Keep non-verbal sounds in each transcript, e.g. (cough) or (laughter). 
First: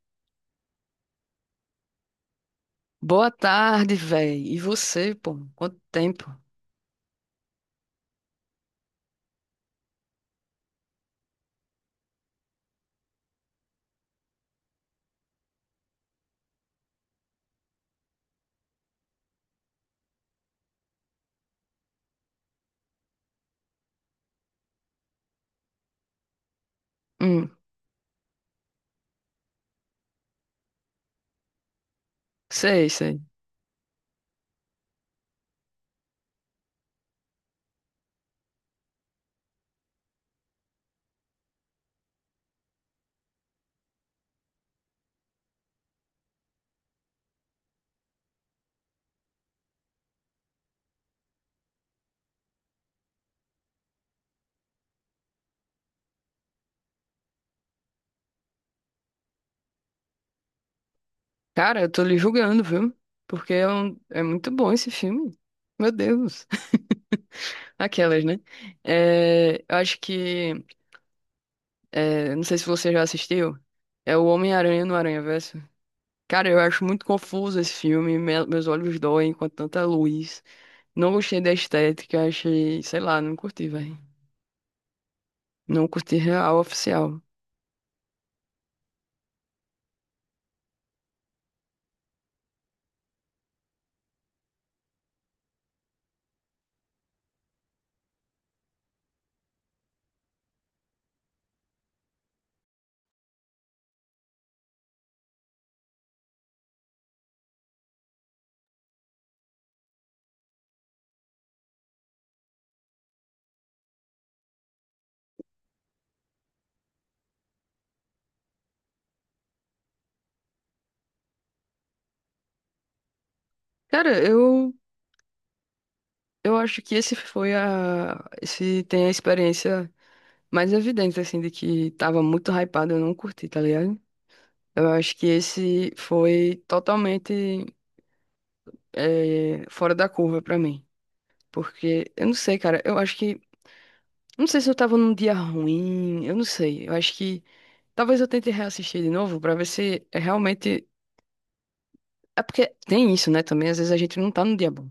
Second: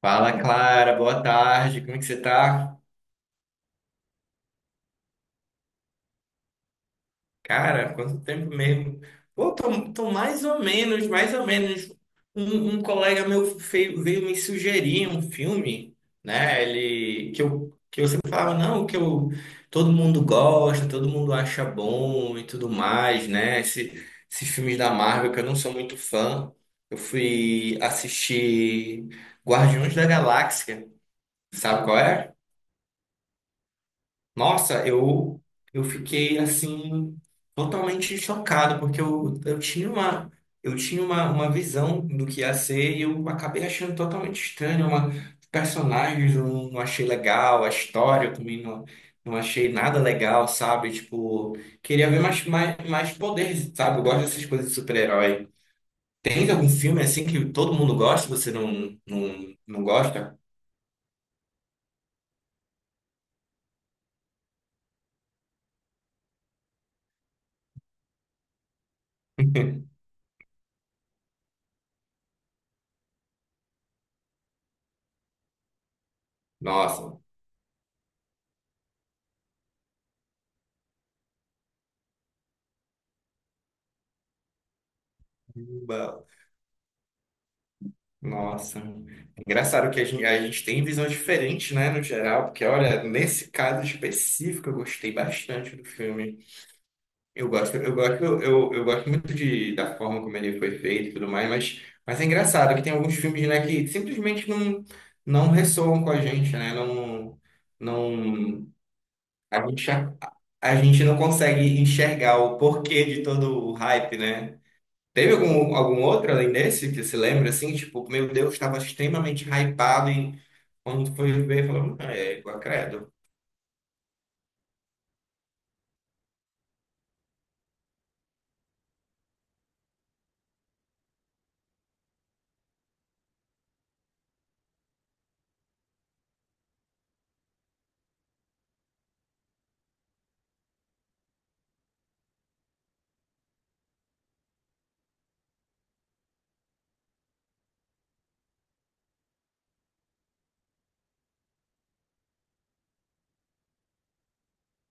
Fala, Clara, boa tarde, como é que você tá? Boa tarde, véi. E você, pô? Quanto tempo? Cara, quanto tempo mesmo? Pô, tô mais ou menos, mais ou menos. Um colega meu veio me sugerir um filme, né? Ele, que eu falava, não, que eu, todo mundo gosta, todo mundo acha bom e tudo mais, né? Esses filmes da Marvel que eu não sou muito fã. Eu Hum, fui assistir Guardiões da Galáxia, sabe qual é? sei, sei. Nossa, eu, fiquei assim totalmente chocado, porque eu, uma visão do que ia ser e eu acabei achando totalmente estranho. Os personagens eu não achei legal, a história eu também não achei nada legal, sabe? Tipo, queria ver mais, mais, mais poder, sabe? Eu gosto dessas coisas de super-herói. Tem algum filme assim que todo mundo gosta, e você não, não gosta? Cara, eu tô lhe julgando, viu? Porque é muito bom esse filme. Meu Deus. (laughs) Aquelas, né? É, eu acho (laughs) que. É, não sei se você já assistiu. É o Homem-Aranha no Aranhaverso. Cara, eu acho muito Nossa. confuso esse filme. Meus olhos doem com tanta luz. Não gostei da estética. Achei. Sei lá, não curti, velho. Não curti real, oficial. Nossa, engraçado que a gente, tem visões diferentes, né, no geral, porque olha, nesse caso específico eu gostei bastante do filme. Eu gosto muito da forma como ele foi feito e tudo mais, mas, é engraçado que tem alguns filmes, né, que simplesmente não ressoam com a gente, né? Não, não, a gente, a, a gente não consegue enxergar o porquê de todo o hype, né? Teve algum outro além desse que se lembra assim? Tipo, meu Deus, estava extremamente hypado e quando foi ver, falou, é igual credo." Cara, eu. Eu acho que esse foi a. Esse tem a experiência mais evidente, assim, de que tava muito hypado, eu não curti, tá ligado? Eu acho que esse foi totalmente fora da curva pra mim. Porque, eu não sei, cara, eu acho que. não sei se eu tava num dia ruim, eu não sei. Eu acho que. Talvez eu tente reassistir de novo pra ver se é realmente. É porque tem isso, né? Também, às vezes a gente não tá no dia bom.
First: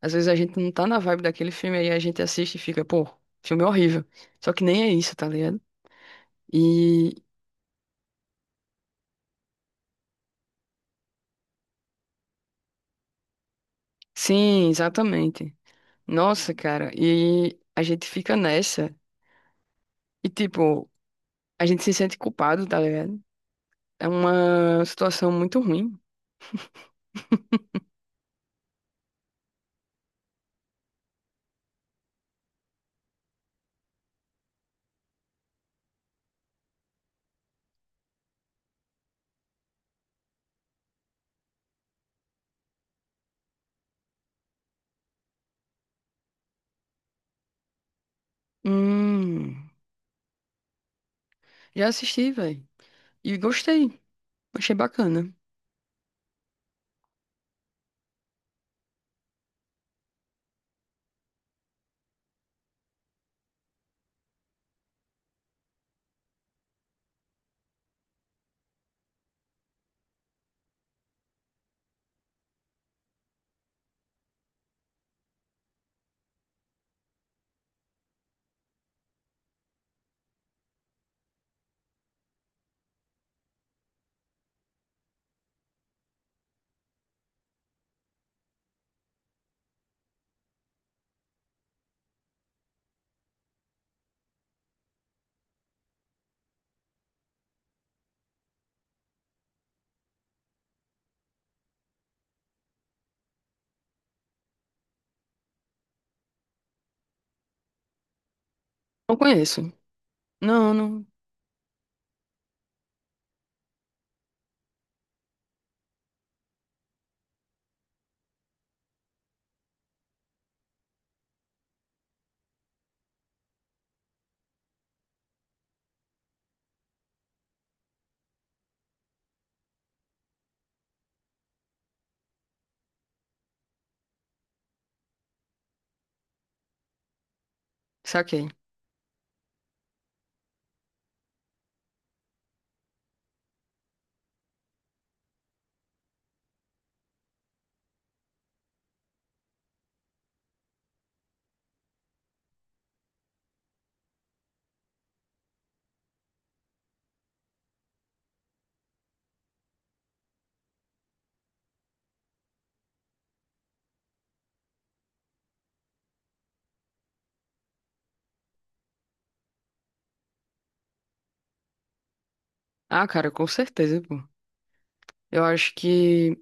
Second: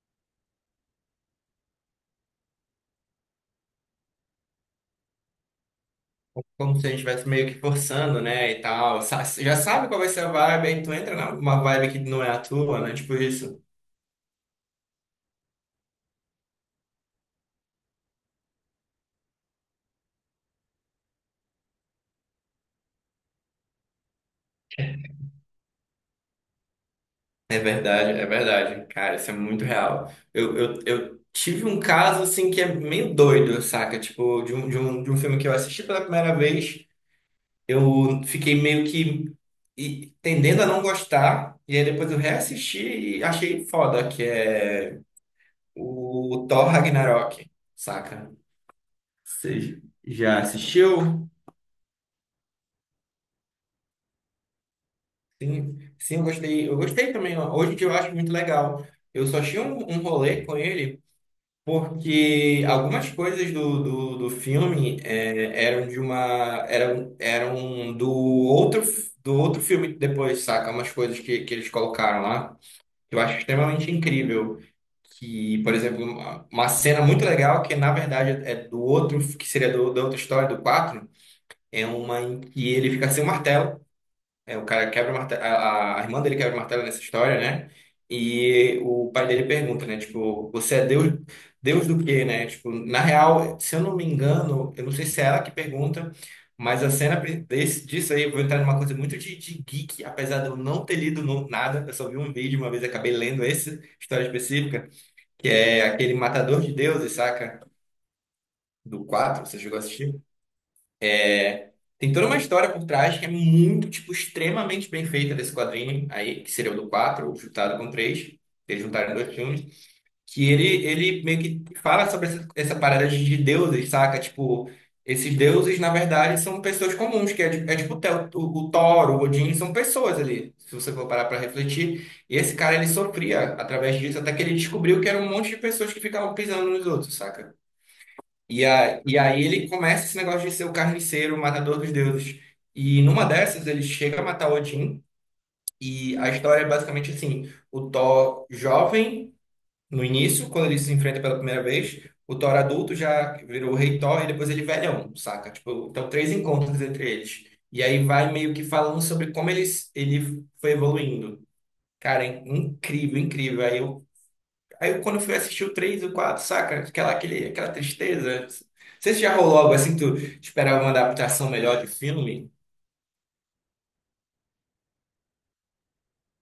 Às vezes a gente não tá na vibe daquele filme, aí a gente assiste e fica, pô, filme horrível. Só que nem é isso, tá ligado? Como se a gente E estivesse meio que forçando, né? E tal. Já sabe qual vai ser a vibe, aí tu entra numa vibe que não é a tua, né? Tipo isso. sim, exatamente. Nossa, cara, e a gente fica nessa e tipo, a gente se sente culpado, tá ligado? É uma situação muito ruim. É verdade, é verdade. Cara, isso é muito real. Eu tive um caso assim que é meio doido, saca? Tipo, de um filme que eu assisti pela primeira vez. Eu fiquei meio que tendendo a não gostar, e aí depois eu reassisti e achei foda, que é o Thor Ragnarok, saca? Hum, Você já assistiu? já assisti, velho. E gostei. Achei bacana. Sim, sim, eu gostei. Eu gostei também. Hoje em dia eu acho muito legal. Eu só tinha um, rolê com ele porque algumas coisas do filme eram eram do outro filme depois, saca? Umas coisas que, eles colocaram lá. Eu acho extremamente incrível que, por exemplo, uma cena muito legal que na verdade é do outro, que seria da outra história, do 4 é uma em que ele fica sem o martelo. É, o cara quebra o martelo, a irmã dele quebra o martelo nessa história, né? E o pai dele pergunta, né? Tipo, você é Deus, Deus do quê, né? Tipo, na real, se eu não me engano, eu não sei se é ela que pergunta, mas a cena disso aí, eu vou entrar numa coisa muito de, geek, apesar de eu não ter lido nada, eu só vi um vídeo uma vez, acabei lendo essa história específica, que é aquele Matador de Deuses, saca? Do Não 4, você conheço. chegou a assistir? Não, não. Tem toda uma história por trás que é muito, tipo, extremamente bem feita desse quadrinho aí, que seria o do 4 ou juntado com 3, eles juntaram dois filmes, que ele, meio que fala sobre essa parada de deuses, saca? Tipo, esses deuses, na verdade, são pessoas comuns, que é tipo o Thor, o Odin, são pessoas ali, se você for parar pra refletir. E esse cara, ele sofria através disso, até que ele descobriu que era um monte de pessoas que ficavam pisando nos outros, saca? Saquei. E aí ele começa esse negócio de ser o carniceiro, o matador dos deuses. E numa dessas ele chega a matar Odin. E a história é basicamente assim: o Thor jovem, no início, quando ele se enfrenta pela primeira vez, o Thor adulto já virou o rei Thor e depois ele velhão, saca? Tipo, então três encontros entre eles. E aí vai meio que falando sobre como eles, ele foi evoluindo. Cara, é incrível, incrível. Aí eu, quando eu fui assistir o 3 e o 4, saca? Aquela tristeza. Não sei se já rolou algo assim, tu esperava uma adaptação melhor de filme? Ah, cara, com certeza, pô. Eu acho que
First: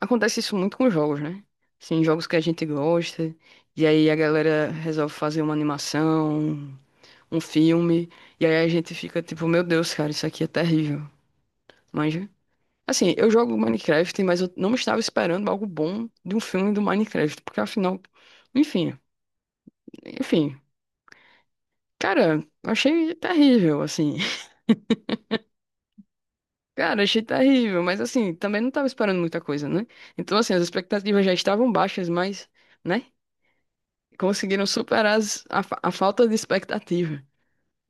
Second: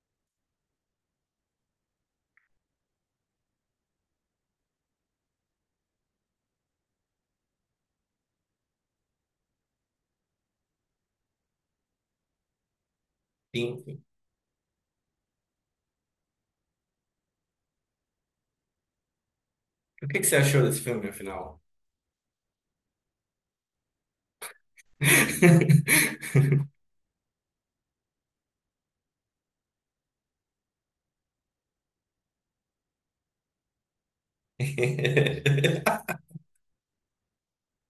Acontece isso muito com jogos, né? Sim, jogos que a gente gosta, e aí a galera resolve fazer uma animação, um filme, e aí a gente fica tipo, meu Deus, cara, isso aqui é terrível. Manja? Assim, eu jogo Sim. Minecraft, mas eu não estava esperando algo bom de um filme do Minecraft, porque afinal, enfim, O que que você enfim, achou desse filme, afinal? cara, eu achei terrível, assim. (laughs) (laughs) Cara, achei terrível, mas assim, também não estava esperando muita coisa, né? Então, assim, as expectativas já estavam baixas, mas, né, conseguiram superar a falta de expectativa.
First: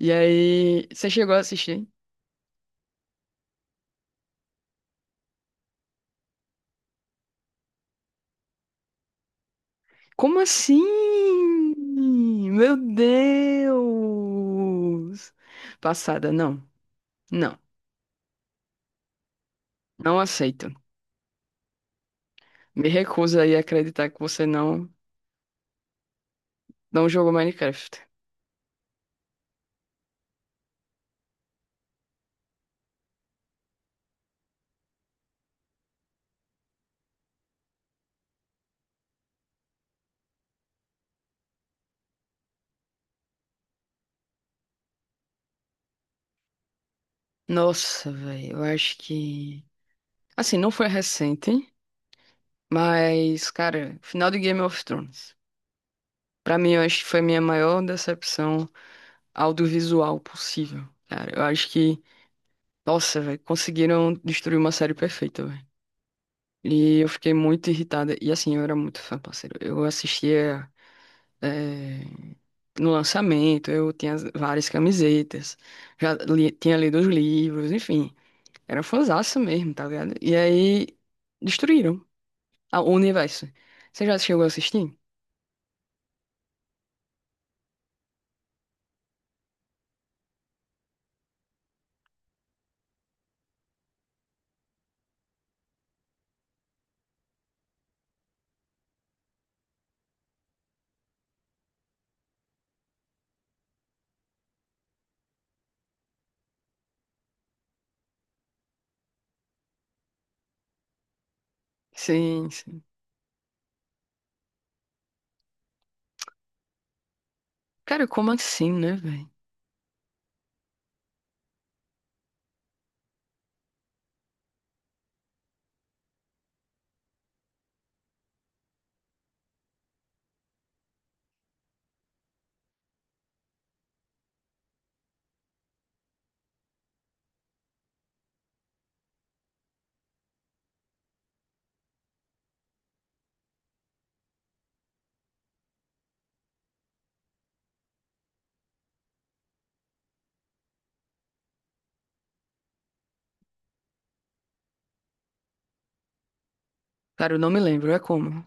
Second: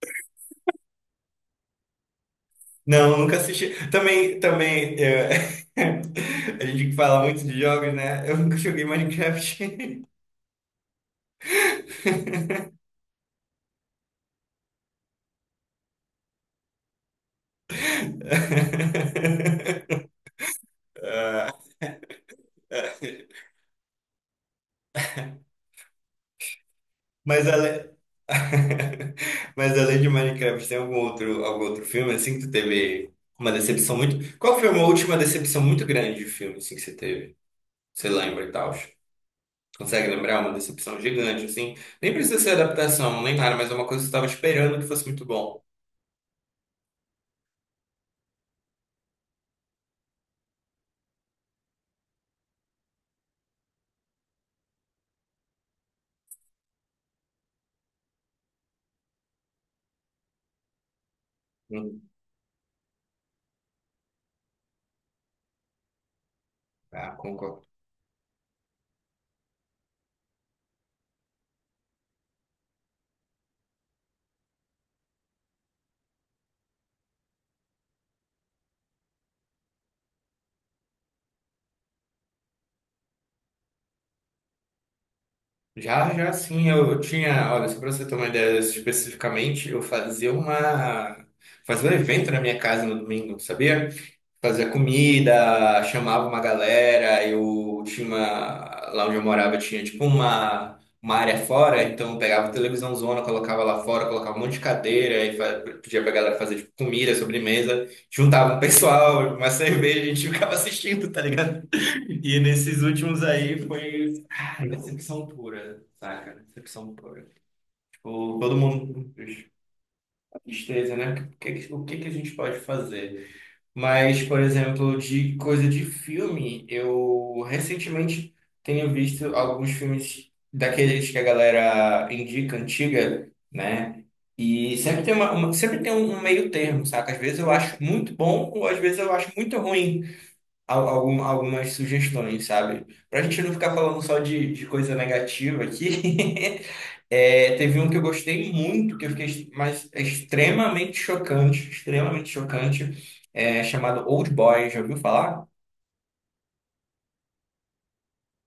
E aí, você chegou a assistir? Não, nunca assisti. Também, é, (laughs) a gente fala muito de jogos, né? Eu nunca joguei Minecraft. Como assim? Meu Deus! Passada, não. Não, (laughs) não aceito. Me recuso aí a acreditar que você não, não jogou Mas além... Minecraft. (laughs) Mas além de Minecraft, tem algum outro filme assim que tu teve uma decepção muito. Qual foi uma última decepção muito grande de filme assim que você teve? Você lembra e tal? Consegue lembrar uma decepção gigante assim? Nem precisa ser adaptação, nem nada, mas é uma coisa que você estava esperando que fosse muito bom. Nossa, velho, eu acho que. assim, não foi recente, mas, cara, final de Game of Thrones. Pra mim, eu acho que foi a minha maior decepção audiovisual possível, cara. Eu acho Hum, que Nossa, velho, conseguiram destruir uma série perfeita, velho. E eu ah, fiquei concordo. muito irritada. E assim, eu era muito fã, parceiro. Eu assistia eh, no lançamento, eu tinha várias camisetas, tinha lido os livros, enfim. Era fãzaça mesmo, tá ligado? E aí destruíram o universo. Você já chegou a assistir? Já, sim, eu tinha, olha, só para você ter uma ideia especificamente, eu fazia um evento na minha casa no domingo, sabia? Fazia comida, chamava uma galera, lá onde eu morava tinha tipo uma área fora, então eu pegava a televisão zona, colocava lá fora, colocava um monte de cadeira e pedia pra galera fazer tipo comida, sobremesa, juntava um pessoal, uma (laughs) cerveja, a gente ficava assistindo, tá ligado? E Sim, sim. nesses últimos aí foi ah, decepção pura, saca? Decepção pura. Cara, como Tipo, todo assim, né, mundo, velho? a tristeza, né? O que que a gente pode fazer? Mas, por exemplo, de coisa de filme, eu recentemente tenho visto alguns filmes daqueles que a galera indica, antiga, né? E sempre tem uma- sempre tem um meio termo, saca? Às vezes eu acho muito bom, ou às vezes eu acho muito ruim algumas sugestões, sabe? Pra gente não ficar falando só de coisa negativa aqui, (laughs) é, teve um que eu gostei muito, que eu fiquei mas é extremamente chocante, é, chamado Old Boy, já ouviu falar? Cara, eu não me lembro, é como.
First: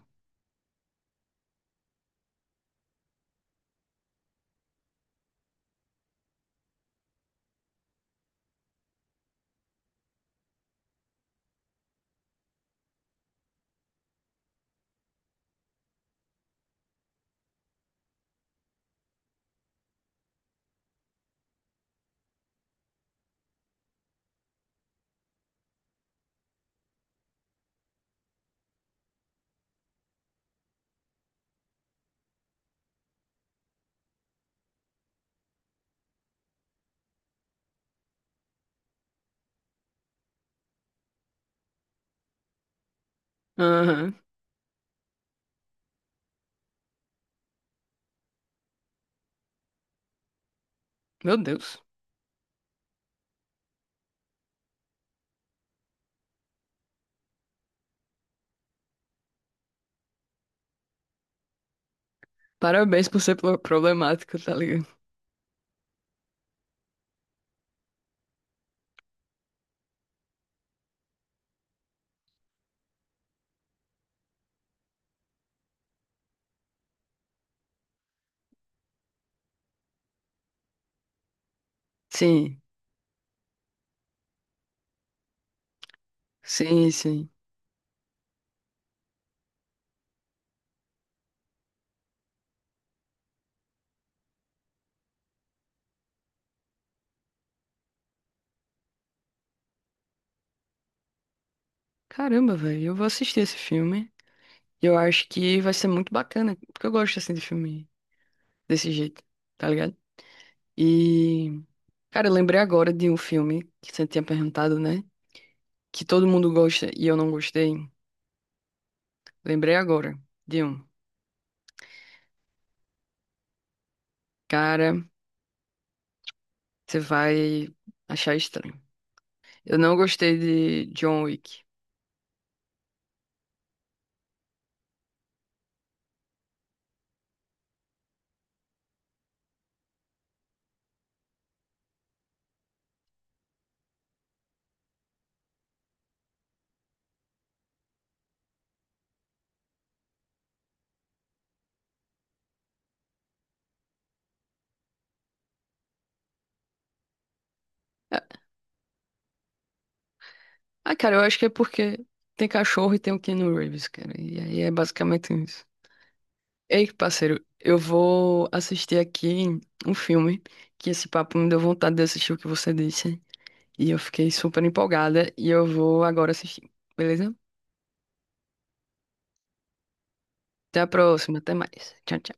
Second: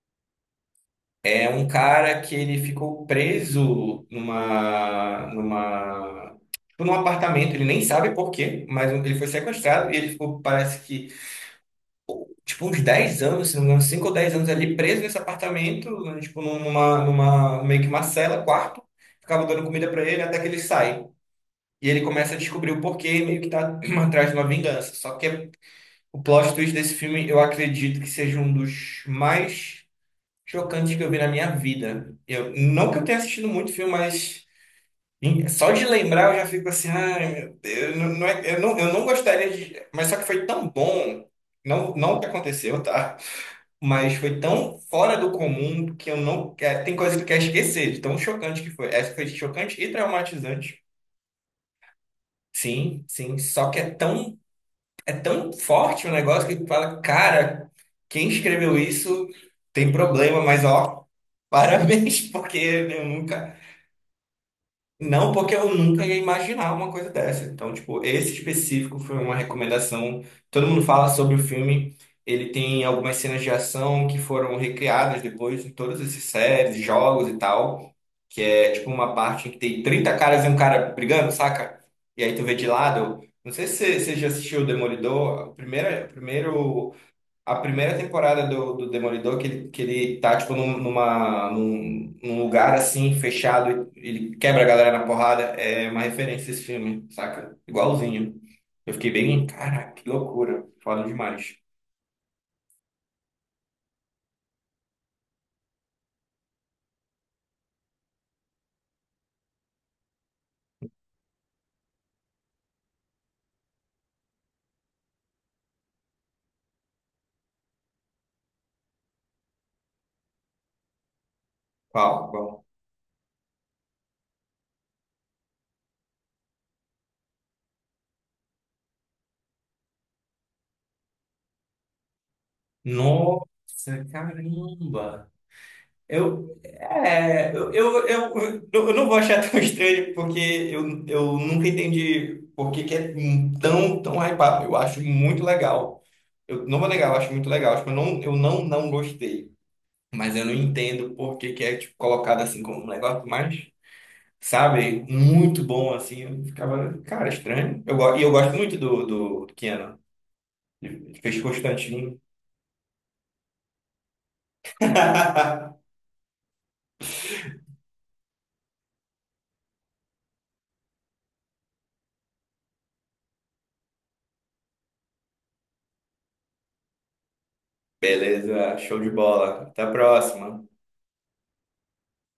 É um cara que ele ficou preso tipo, num apartamento, ele nem sabe por quê, mas ele foi sequestrado e ele ficou, parece que tipo, uns 10 anos, se não me engano, 5 ou 10 anos ali preso nesse apartamento, né, tipo, numa, meio que uma cela, quarto, ficava dando comida pra ele até que ele sai. E ele começa a descobrir o porquê e meio que tá (clears throat) atrás de uma vingança. Só que o plot twist desse filme, eu acredito que seja um dos mais chocantes que eu vi na minha vida. Eu, não que eu tenha assistido muito filme, mas só de lembrar eu já fico assim, ai meu Deus, não, eu não gostaria de. Mas só que foi tão bom, não, não o que aconteceu, tá? Mas Aham. foi tão fora do comum que eu não quero. Tem coisa que eu quero esquecer, de tão chocante que foi. Essa foi chocante e traumatizante. Meu Deus. Sim, sim. Só que é tão forte o negócio que tu fala, cara, quem escreveu isso tem problema, mas ó, parabéns, (laughs) porque eu Parabéns por ser nunca. Problemático, tá ligado? Não, porque eu nunca ia imaginar uma coisa dessa. Então, tipo, esse específico foi uma recomendação. Todo mundo fala sobre o filme. Ele tem algumas cenas de ação que foram recriadas depois em todas essas séries, jogos e tal. Que é, tipo, uma parte em que tem 30 caras e um cara brigando, saca? E aí tu vê Sim. de lado. Não sei se você já assistiu o Demolidor. O Sim, primeiro sim. a primeira temporada do Demolidor, que ele tá, tipo, num lugar, assim, fechado, e ele quebra a galera na porrada, é uma referência a esse filme, saca? Igualzinho. Eu fiquei bem, caraca, que loucura. Foda demais. Caramba, velho, eu vou assistir esse filme. E eu acho que vai ser muito bacana, porque eu gosto assim de filme desse jeito, tá ligado? E, cara, eu lembrei agora de um filme que você tinha perguntado, né? Que todo mundo gosta e eu não gostei. Lembrei agora de um. Qual? Qual? Cara, você vai achar estranho. Eu não gostei de John Wick. Nossa, caramba! Eu, é, eu não vou achar tão (laughs) estranho, porque eu nunca entendi por que que é tão hypado. Eu acho muito legal. Eu não vou negar, eu acho muito legal. Tipo, eu não gostei. Mas eu não entendo por que que é, tipo, colocado assim como um negócio mais, sabe, muito bom, assim. Eu ficava, cara, estranho. E Ah, eu gosto muito do, do Keanu. ah, Ele cara, eu acho fez que é porque Constantine. tem cachorro e tem o Keanu Reeves, cara. E aí é basicamente isso. (laughs) Ei, parceiro, eu vou assistir aqui um filme, que esse papo me deu vontade de assistir o que você disse. E eu fiquei super empolgada e eu vou agora assistir, beleza? Beleza, show de bola. Até a próxima. Até a próxima, até mais. Tchau, tchau.